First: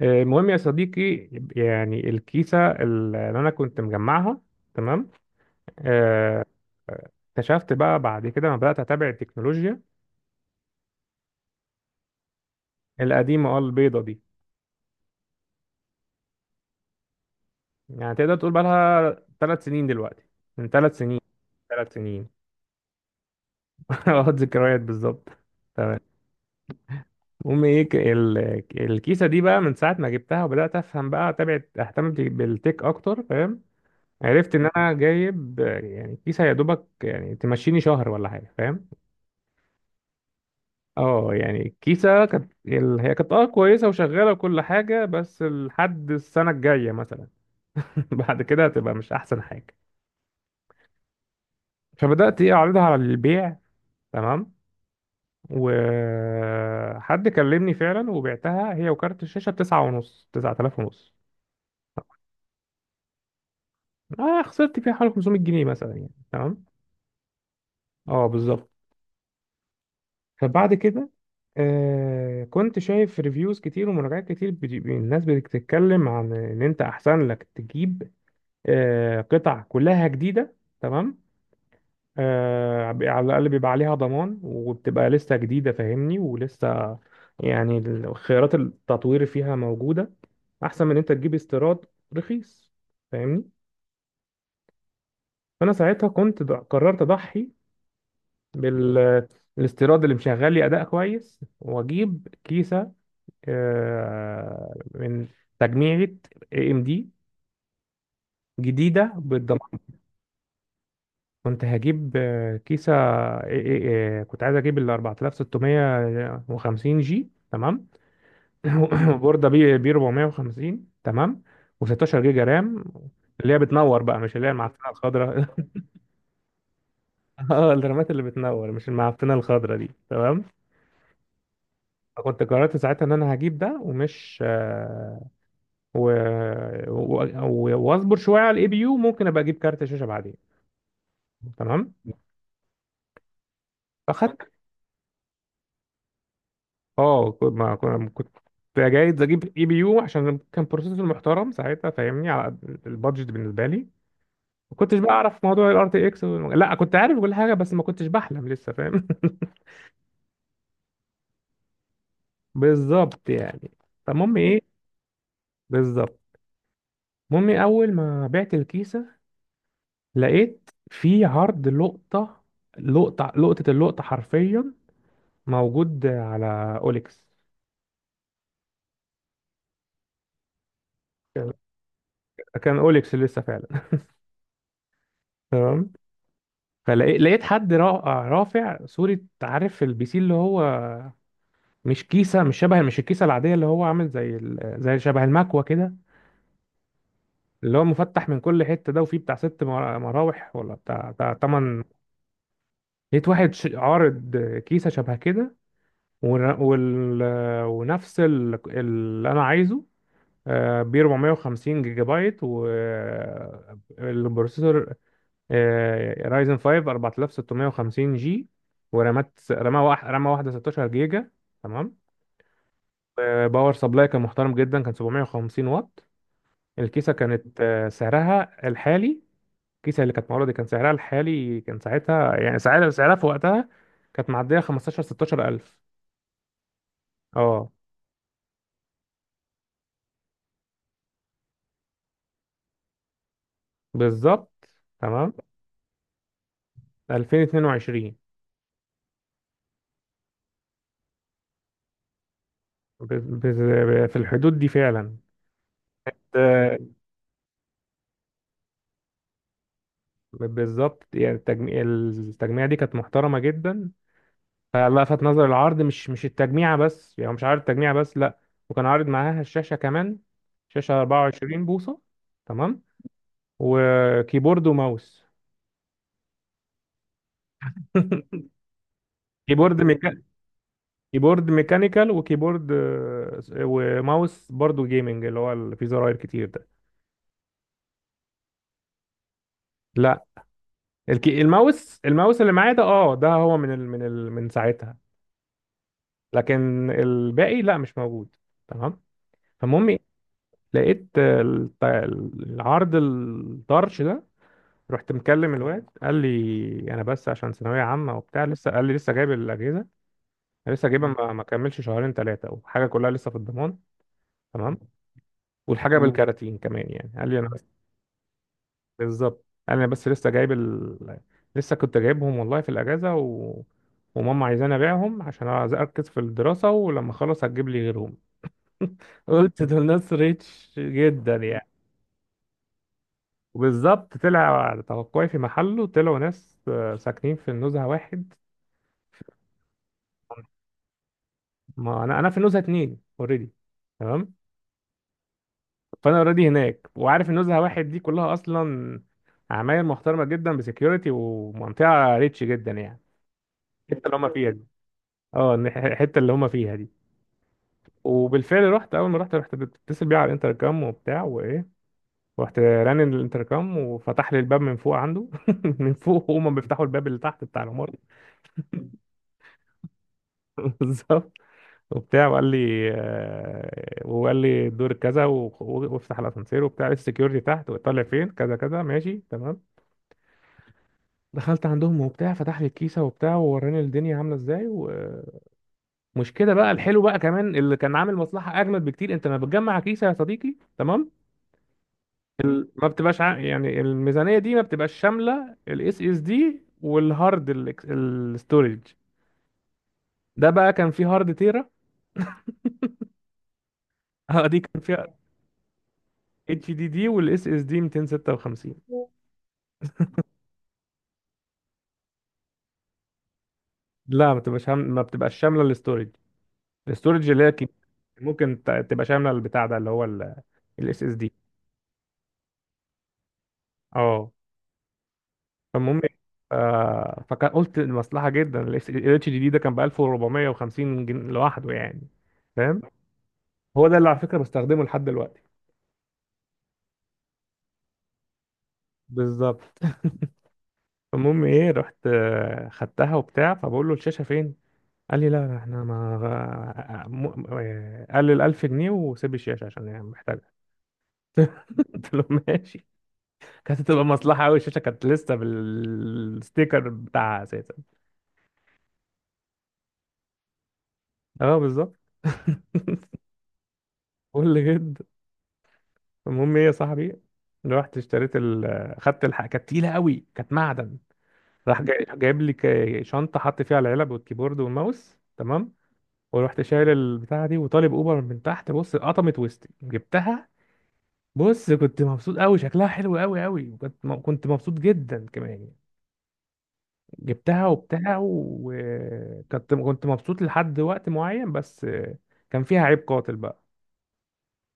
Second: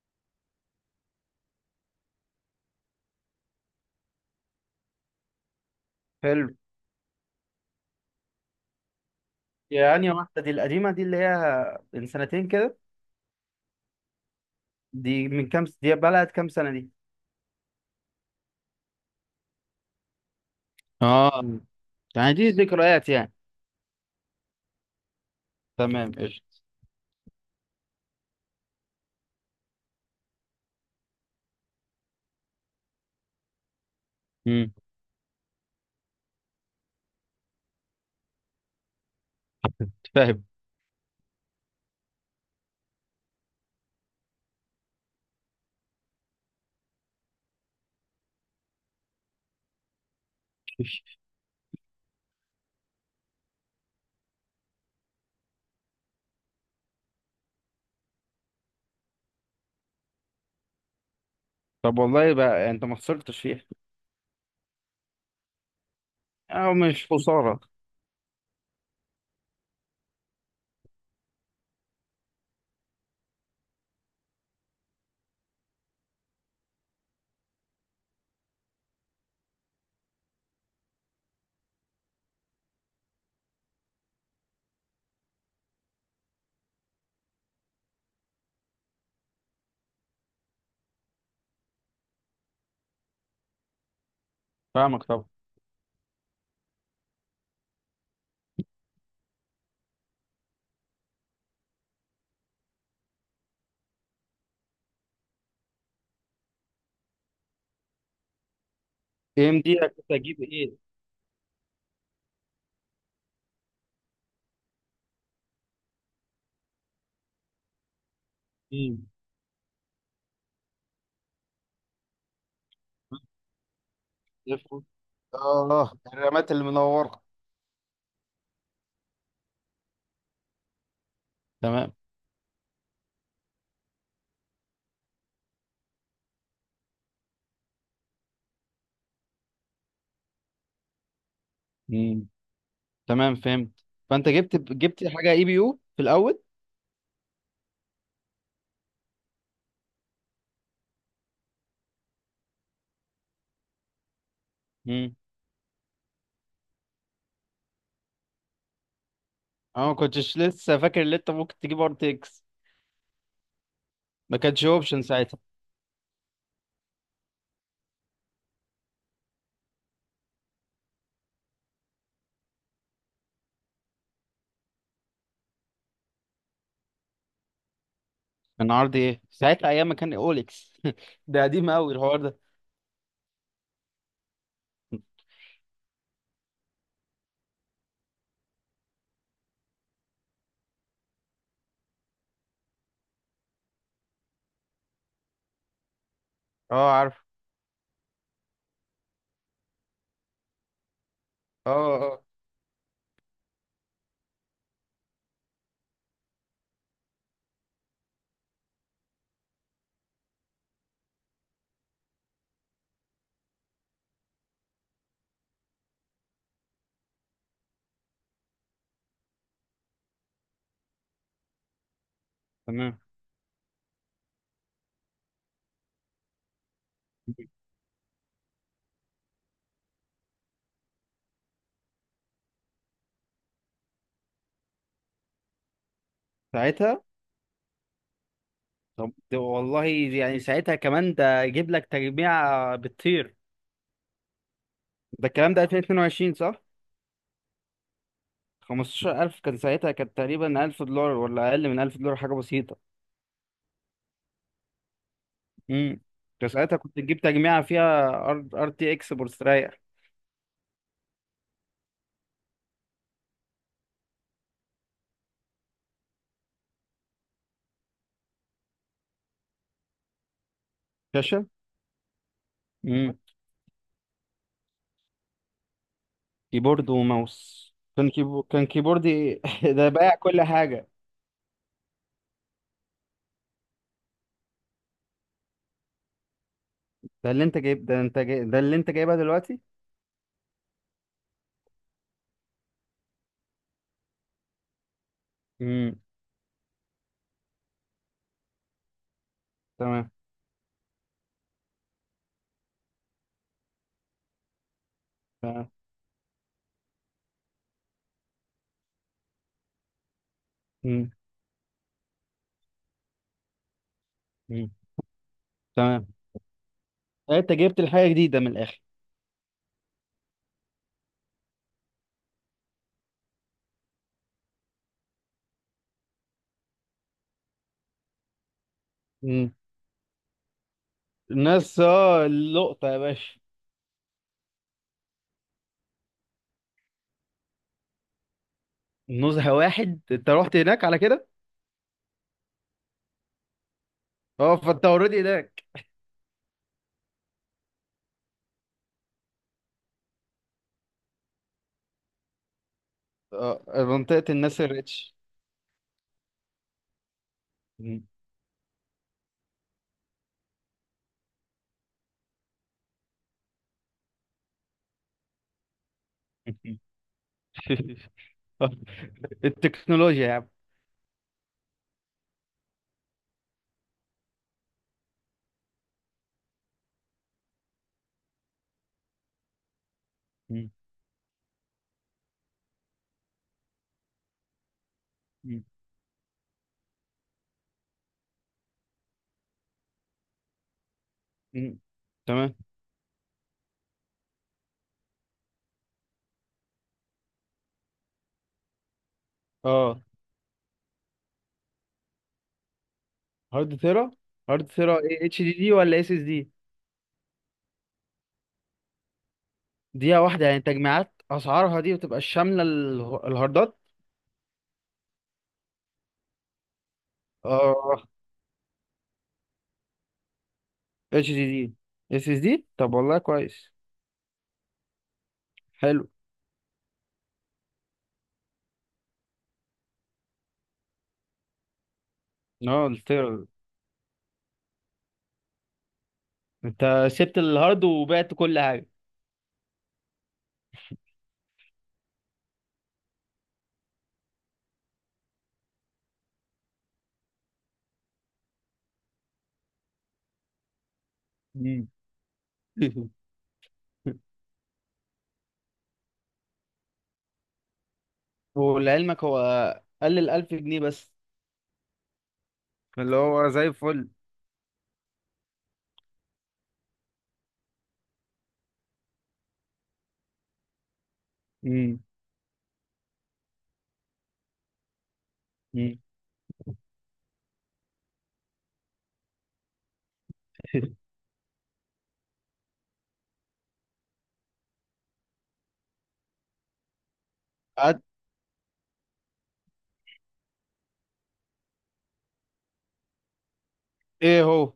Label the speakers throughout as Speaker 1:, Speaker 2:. Speaker 1: المهم يا صديقي، يعني الكيسة اللي أنا كنت مجمعها. تمام. آه،
Speaker 2: حلو.
Speaker 1: اكتشفت بقى بعد كده لما بدأت أتابع التكنولوجيا.
Speaker 2: يعني واحدة دي القديمة دي اللي هي من سنتين كده.
Speaker 1: القديمة اه البيضة دي،
Speaker 2: دي بقالها كام سنة دي؟
Speaker 1: يعني تقدر تقول بقى لها 3 سنين دلوقتي. من 3 سنين،
Speaker 2: اه، مم.
Speaker 1: ثلاث سنين.
Speaker 2: يعني دي ذكريات يعني.
Speaker 1: اه، ذكريات بالظبط.
Speaker 2: تمام، قشطة.
Speaker 1: المهم ايه، الكيسة دي بقى من ساعة ما جبتها وبدأت أفهم بقى أتابع أهتم بالتك أكتر، فاهم؟ عرفت إن
Speaker 2: امم.
Speaker 1: أنا جايب يعني كيسة يا دوبك، يعني تمشيني شهر ولا حاجة، فاهم؟
Speaker 2: فاهم.
Speaker 1: اه يعني كيسة كانت هي كانت اه كويسة وشغالة وكل حاجة، بس لحد السنة الجاية مثلا. بعد كده هتبقى مش أحسن حاجة. فبدأت ايه، أعرضها على البيع. تمام. وحد كلمني فعلا وبعتها هي وكارت الشاشة بتسعة ونص، 9500.
Speaker 2: طب والله بقى انت ما خسرتش فيها.
Speaker 1: أنا خسرت فيها حوالي 500 جنيه مثلا يعني، تمام.
Speaker 2: او مش خساره.
Speaker 1: اه بالظبط. فبعد كده كنت شايف ريفيوز كتير ومراجعات كتير، الناس بتتكلم عن ان انت احسن لك تجيب قطع كلها جديدة. تمام. على الأقل بيبقى عليها ضمان وبتبقى لسه جديدة، فاهمني؟ ولسه يعني خيارات التطوير فيها موجودة، أحسن من إن أنت تجيب استيراد رخيص، فاهمني؟
Speaker 2: فاهمك طبعا.
Speaker 1: فأنا ساعتها قررت أضحي بالاستيراد اللي مشغل لي أداء كويس، وأجيب كيسة من تجميعة اي ام دي جديدة
Speaker 2: ام دي
Speaker 1: بالضمان.
Speaker 2: كنت اجيب ايه؟
Speaker 1: كنت هجيب كيسة. إيه- إيه- إيه، كنت عايز اجيب ال 4650 جي، تمام.
Speaker 2: امم.
Speaker 1: وبوردة بي بي 450، تمام. و16 جيجا رام، اللي هي بتنور بقى، مش اللي هي
Speaker 2: افرض.
Speaker 1: المعفنة الخضراء.
Speaker 2: اه، الرامات اللي منورة.
Speaker 1: اه الرامات اللي بتنور، مش المعفنة الخضراء دي، تمام.
Speaker 2: تمام.
Speaker 1: فكنت قررت ساعتها ان انا هجيب ده ومش و... واصبر شوية على الاي بي يو، ممكن ابقى اجيب كارت شاشة بعدين. تمام.
Speaker 2: امم. تمام، فهمت. فانت
Speaker 1: فاخدت
Speaker 2: جبت حاجه اي بي يو في الاول.
Speaker 1: اه كنت- ما كنا- كنت جايز اجيب اي بي يو عشان كان بروسيسور محترم ساعتها، فاهمني، على قد البادجت بالنسبه لي. ما كنتش بقى
Speaker 2: امم.
Speaker 1: اعرف موضوع الار تي اكس، لا كنت عارف كل حاجه بس ما كنتش بحلم لسه، فاهم؟
Speaker 2: انا ما كنتش لسه فاكر ان انت ممكن تجيب ار تي اكس.
Speaker 1: بالظبط يعني، فالمهم
Speaker 2: ما كانتش
Speaker 1: ايه؟
Speaker 2: اوبشن ساعتها.
Speaker 1: بالظبط. المهم إيه؟ اول ما بعت الكيسه لقيت في عرض لقطه، لقطه لقطه، اللقطه حرفيا موجود على اوليكس.
Speaker 2: كان عرض ايه ساعتها ايام ما كان اوليكس؟ ده
Speaker 1: كان
Speaker 2: قديم قوي الحوار ده.
Speaker 1: كان اوليكس لسه فعلا. تمام. فلقيت حد رافع صورة، عارف البي سي اللي هو مش كيسة، مش شبه، مش الكيسة العادية، اللي هو عامل زي زي شبه المكوة كده،
Speaker 2: اه، عارف.
Speaker 1: اللي هو مفتح من كل حتة ده، وفيه بتاع ست مراوح ولا بتاع
Speaker 2: اه
Speaker 1: تمن.
Speaker 2: اه.
Speaker 1: لقيت واحد عارض كيسة شبه كده، ور- وال... ونفس اللي أنا عايزه، ب 450 جيجا بايت، والبروسيسور رايزن 5 4650 جي، ورامات رامة واحدة 16 جيجا، تمام.
Speaker 2: تمام
Speaker 1: باور سبلاي كان محترم جدا، كان 750 واط. الكيسة كانت سعرها الحالي، الكيسة اللي كانت معروضة دي كان سعرها الحالي كان ساعتها يعني، سعرها في وقتها، كانت معدية 15، 16 ألف.
Speaker 2: ساعتها.
Speaker 1: اه
Speaker 2: طب ده والله يعني ساعتها كمان ده جيب لك تجميع بتطير.
Speaker 1: بالظبط.
Speaker 2: ده
Speaker 1: تمام.
Speaker 2: الكلام ده 2022 صح؟
Speaker 1: 2022.
Speaker 2: 15,000 كان ساعتها، كانت تقريبا $1000 ولا اقل من $1000، حاجه بسيطه.
Speaker 1: في الحدود دي فعلا.
Speaker 2: امم. ده
Speaker 1: آه،
Speaker 2: ساعتها كنت تجيب تجميعه فيها ار تي اكس مستريح.
Speaker 1: بالظبط يعني، التجميع، دي كانت محترمة جدا. فلفت نظر العرض، مش التجميعة بس، يعني هو مش عارض التجميعة بس، لا، وكان عارض معاها الشاشة كمان. شاشة
Speaker 2: شاشه.
Speaker 1: 24 بوصة، تمام.
Speaker 2: امم.
Speaker 1: وكيبورد وماوس.
Speaker 2: كيبورد وماوس. كان كيبوردي.
Speaker 1: كيبورد
Speaker 2: ده بايع
Speaker 1: ميكا...
Speaker 2: كل حاجه.
Speaker 1: كيبورد ميكانيكال، وكيبورد وماوس برضو جيمنج، اللي هو اللي فيه زراير كتير ده.
Speaker 2: ده اللي انت جايبها دلوقتي؟
Speaker 1: لا، الماوس اللي معايا ده اه، ده هو من ساعتها.
Speaker 2: امم.
Speaker 1: لكن الباقي لا مش موجود، تمام. فالمهم إيه؟
Speaker 2: تمام.
Speaker 1: لقيت العرض الطرش ده، رحت مكلم
Speaker 2: تمام.
Speaker 1: الواد قال لي، انا بس عشان ثانويه عامه وبتاع لسه، قال لي لسه جايب الاجهزه، أنا لسه جايبها،
Speaker 2: مم.
Speaker 1: ما كملش شهرين ثلاثه، وحاجه كلها لسه في الضمان،
Speaker 2: امم.
Speaker 1: تمام. والحاجه
Speaker 2: تمام.
Speaker 1: بالكراتين كمان يعني، قال لي انا
Speaker 2: انت
Speaker 1: بس،
Speaker 2: جبت الحاجه جديده من الاخر.
Speaker 1: بالظبط، قال لي انا بس لسه جايب لسه كنت جايبهم والله في الاجازه وماما عايزاني ابيعهم عشان عايز اركز في الدراسه، ولما اخلص هتجيب لي غيرهم.
Speaker 2: مم.
Speaker 1: قلت دول ناس ريتش جدا يعني.
Speaker 2: الناس، اللقطه يا باشا.
Speaker 1: وبالظبط طلع على توقعي في محله، طلعوا ناس ساكنين في النزهه واحد.
Speaker 2: نزهه واحد انت رحت هناك على كده؟
Speaker 1: ما انا في نزهه اتنين اوريدي، تمام.
Speaker 2: اه، فانت اوريدي هناك.
Speaker 1: فانا اوريدي هناك، وعارف النزهه واحد دي كلها اصلا عماير محترمه جدا بسكيورتي، ومنطقه ريتش جدا يعني.
Speaker 2: اه،
Speaker 1: الحته اللي
Speaker 2: منطقه
Speaker 1: هم فيها دي،
Speaker 2: الناس الريتش.
Speaker 1: اه الحته اللي هم فيها دي.
Speaker 2: مم.
Speaker 1: وبالفعل رحت، اول ما رحت، بتصل بيه على الانتركام وبتاع وايه، رحت رن الانتركام وفتح لي الباب من فوق عنده. من فوق هما بيفتحوا الباب اللي تحت بتاع العمارة.
Speaker 2: التكنولوجيا يا عم.
Speaker 1: بالظبط. وبتاع وقال لي الدور كذا وافتح الاسانسير وبتاع، السكيورتي تحت وطلع فين كذا كذا، ماشي تمام.
Speaker 2: مم.
Speaker 1: دخلت عندهم وبتاع، فتح لي الكيسه وبتاع، ووراني الدنيا عامله ازاي، ومش كده بقى. الحلو بقى كمان اللي كان عامل مصلحه اجمد بكتير، انت لما بتجمع كيسه يا صديقي، تمام،
Speaker 2: مم. تمام.
Speaker 1: ما بتبقاش يعني الميزانيه دي ما بتبقاش شامله الاس اس دي والهارد، الاستورج.
Speaker 2: اه،
Speaker 1: ده بقى كان فيه هارد تيرا.
Speaker 2: هارد ثيرا.
Speaker 1: اه دي
Speaker 2: هارد
Speaker 1: كان
Speaker 2: ثيرا
Speaker 1: فيها
Speaker 2: ايه، اتش دي دي ولا اس اس دي؟
Speaker 1: اتش دي دي والاس اس دي 256.
Speaker 2: دقيقة واحدة، يعني تجميعات أسعارها دي بتبقى شاملة الهاردات؟
Speaker 1: لا، ما بتبقاش شامله الاستورج، الاستورج اللي هي كبيرة.
Speaker 2: اه.
Speaker 1: ممكن تبقى شامله البتاع ده اللي هو الاس اس
Speaker 2: اتش
Speaker 1: دي.
Speaker 2: دي دي، اس اس دي. طب والله كويس.
Speaker 1: اه فالمهم
Speaker 2: حلو.
Speaker 1: إيه؟ فكان قلت مصلحه جدا، الاتش دي دي ده كان ب 1450 جنيه لوحده يعني، فاهم؟
Speaker 2: اه، قلت.
Speaker 1: هو ده اللي على فكره بستخدمه لحد دلوقتي.
Speaker 2: انت سبت الهارد وبعت كل حاجه.
Speaker 1: بالظبط. المهم ايه، رحت خدتها وبتاع، فبقول له الشاشه فين، قال لي لا لا، احنا ما قال لي ال 1000 جنيه وسيب الشاشه عشان يعني محتاجها.
Speaker 2: مم.
Speaker 1: قلت له ماشي. كانت هتبقى مصلحة أوي، الشاشة كانت لسه بالستيكر بتاعها أساسا.
Speaker 2: ولعلمك هو قل الألف جنيه بس.
Speaker 1: اه بالظبط.
Speaker 2: اللي هو زي الفل.
Speaker 1: قول جد. المهم ايه يا صاحبي، رحت اشتريت ال آه، خدت الحق، كانت تقيلة أوي، كانت معدن. راح
Speaker 2: مم.
Speaker 1: جايب لي شنطة، حط فيها العلب والكيبورد والماوس، تمام.
Speaker 2: مم.
Speaker 1: ورحت شايل البتاعة دي وطالب أوبر من تحت، بص قطمت وسطي جبتها. بص كنت مبسوط أوي، شكلها حلو أوي أوي، وكنت كنت مبسوط جدا كمان. جبتها
Speaker 2: قعدت.
Speaker 1: وبتاع، وكنت مبسوط لحد وقت معين، بس كان فيها عيب قاتل بقى.
Speaker 2: ايه هو؟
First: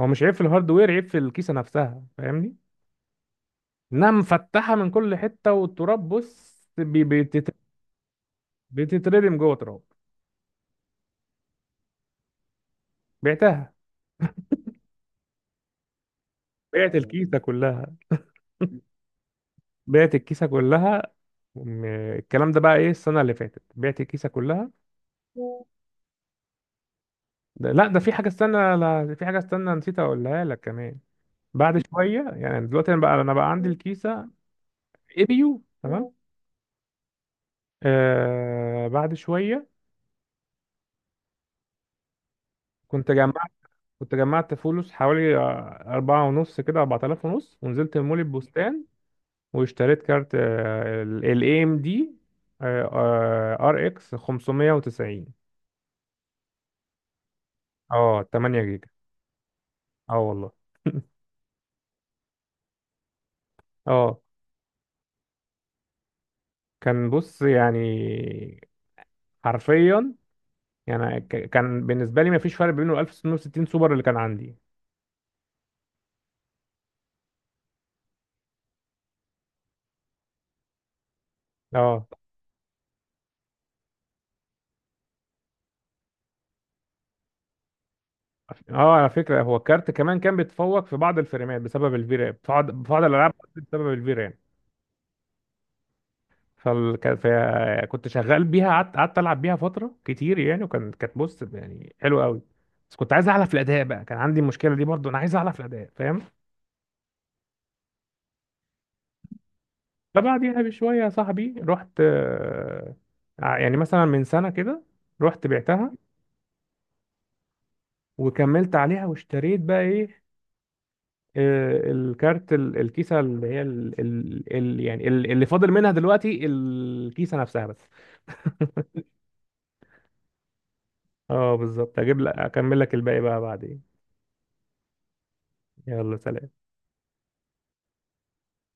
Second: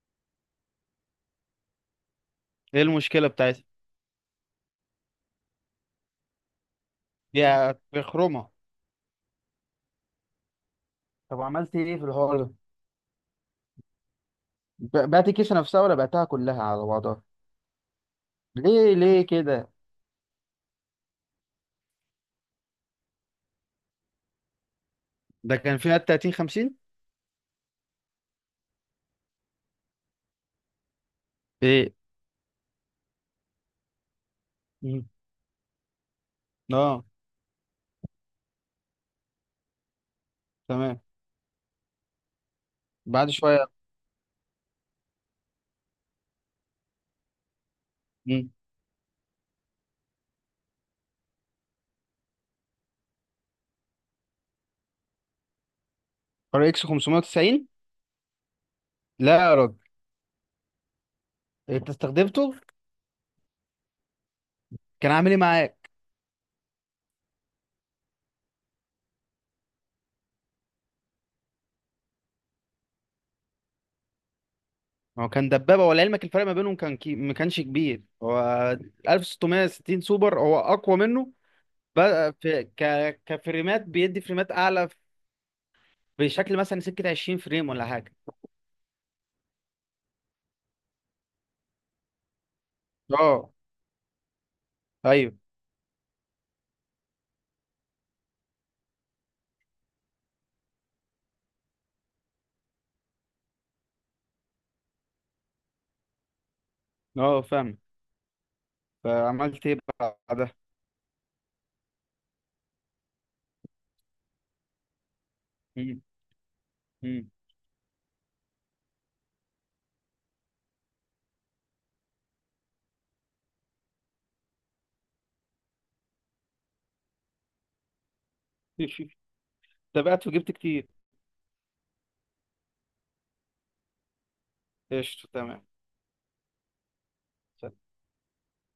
Speaker 1: هو مش عيب في الهاردوير، عيب في الكيسة نفسها، فاهمني؟
Speaker 2: ايه المشكلة بتاعتها؟
Speaker 1: انها مفتحة من كل حتة والتراب، بص
Speaker 2: دي بخرومة.
Speaker 1: بتتردم جوه تراب.
Speaker 2: طب عملت ايه في الحوار ده؟
Speaker 1: بعتها،
Speaker 2: بعت الكيسة نفسها ولا بعتها كلها على
Speaker 1: بعت
Speaker 2: بعضها؟
Speaker 1: الكيسة كلها.
Speaker 2: ليه ليه كده؟
Speaker 1: بعت الكيسة كلها. م- الكلام ده بقى ايه السنة اللي فاتت، بعت الكيسة كلها.
Speaker 2: ده كان فيها 30 50
Speaker 1: ده لا، ده في حاجة استنى، لا في حاجة استنى، نسيت اقولها لك كمان. بعد
Speaker 2: ايه؟
Speaker 1: شوية، يعني دلوقتي انا بقى عندي الكيسة
Speaker 2: مم.
Speaker 1: ابيو، تمام.
Speaker 2: اه.
Speaker 1: بعد شويه
Speaker 2: تمام.
Speaker 1: كنت
Speaker 2: بعد
Speaker 1: جمعت،
Speaker 2: شويه.
Speaker 1: كنت جمعت فلوس حوالي أربعة ونص كده، 4500، ونزلت مول
Speaker 2: مم.
Speaker 1: البستان واشتريت كارت ال ام دي ار اكس 590.
Speaker 2: ار اكس 590؟
Speaker 1: اه 8 جيجا.
Speaker 2: لا يا راجل.
Speaker 1: اه والله.
Speaker 2: انت استخدمته؟
Speaker 1: اه
Speaker 2: كان عامل ايه معاك؟
Speaker 1: كان بص يعني، حرفيا يعني، كان بالنسبه لي ما فيش فرق بينه 1660 سوبر اللي كان عندي.
Speaker 2: هو كان دبابه، ولعلمك الفرق ما بينهم ما كانش كبير. هو 1660 سوبر هو اقوى منه.
Speaker 1: اه،
Speaker 2: بقى في كفريمات، بيدي فريمات اعلى. بشكل مثلا سكه 20 فريم ولا حاجه.
Speaker 1: اه، على فكره هو الكارت كمان كان بيتفوق في بعض الفريمات بسبب الفيران، في بعض الالعاب
Speaker 2: اه،
Speaker 1: بسبب الفيران.
Speaker 2: ايوه.
Speaker 1: كنت شغال بيها، قعدت العب بيها فتره كتير يعني، وكان كانت بص يعني حلوه قوي. بس كنت عايز اعلى في الاداء بقى، كان عندي المشكله دي برضو، انا عايز اعلى في الاداء، فاهم؟
Speaker 2: اه، فاهم. فعملت ايه بعدها؟
Speaker 1: فبعديها بشويه يا صاحبي، رحت يعني مثلا من سنه كده رحت بعتها،
Speaker 2: مم. مم.
Speaker 1: وكملت عليها واشتريت بقى ايه، الكيسه اللي هي ال ال ال يعني اللي فاضل منها دلوقتي الكيسه نفسها بس.
Speaker 2: تابعت وجبت كتير.
Speaker 1: اه بالظبط، هجيب لك اكمل لك الباقي بقى بعدين.
Speaker 2: قشطه، تمام.
Speaker 1: يلا سلام.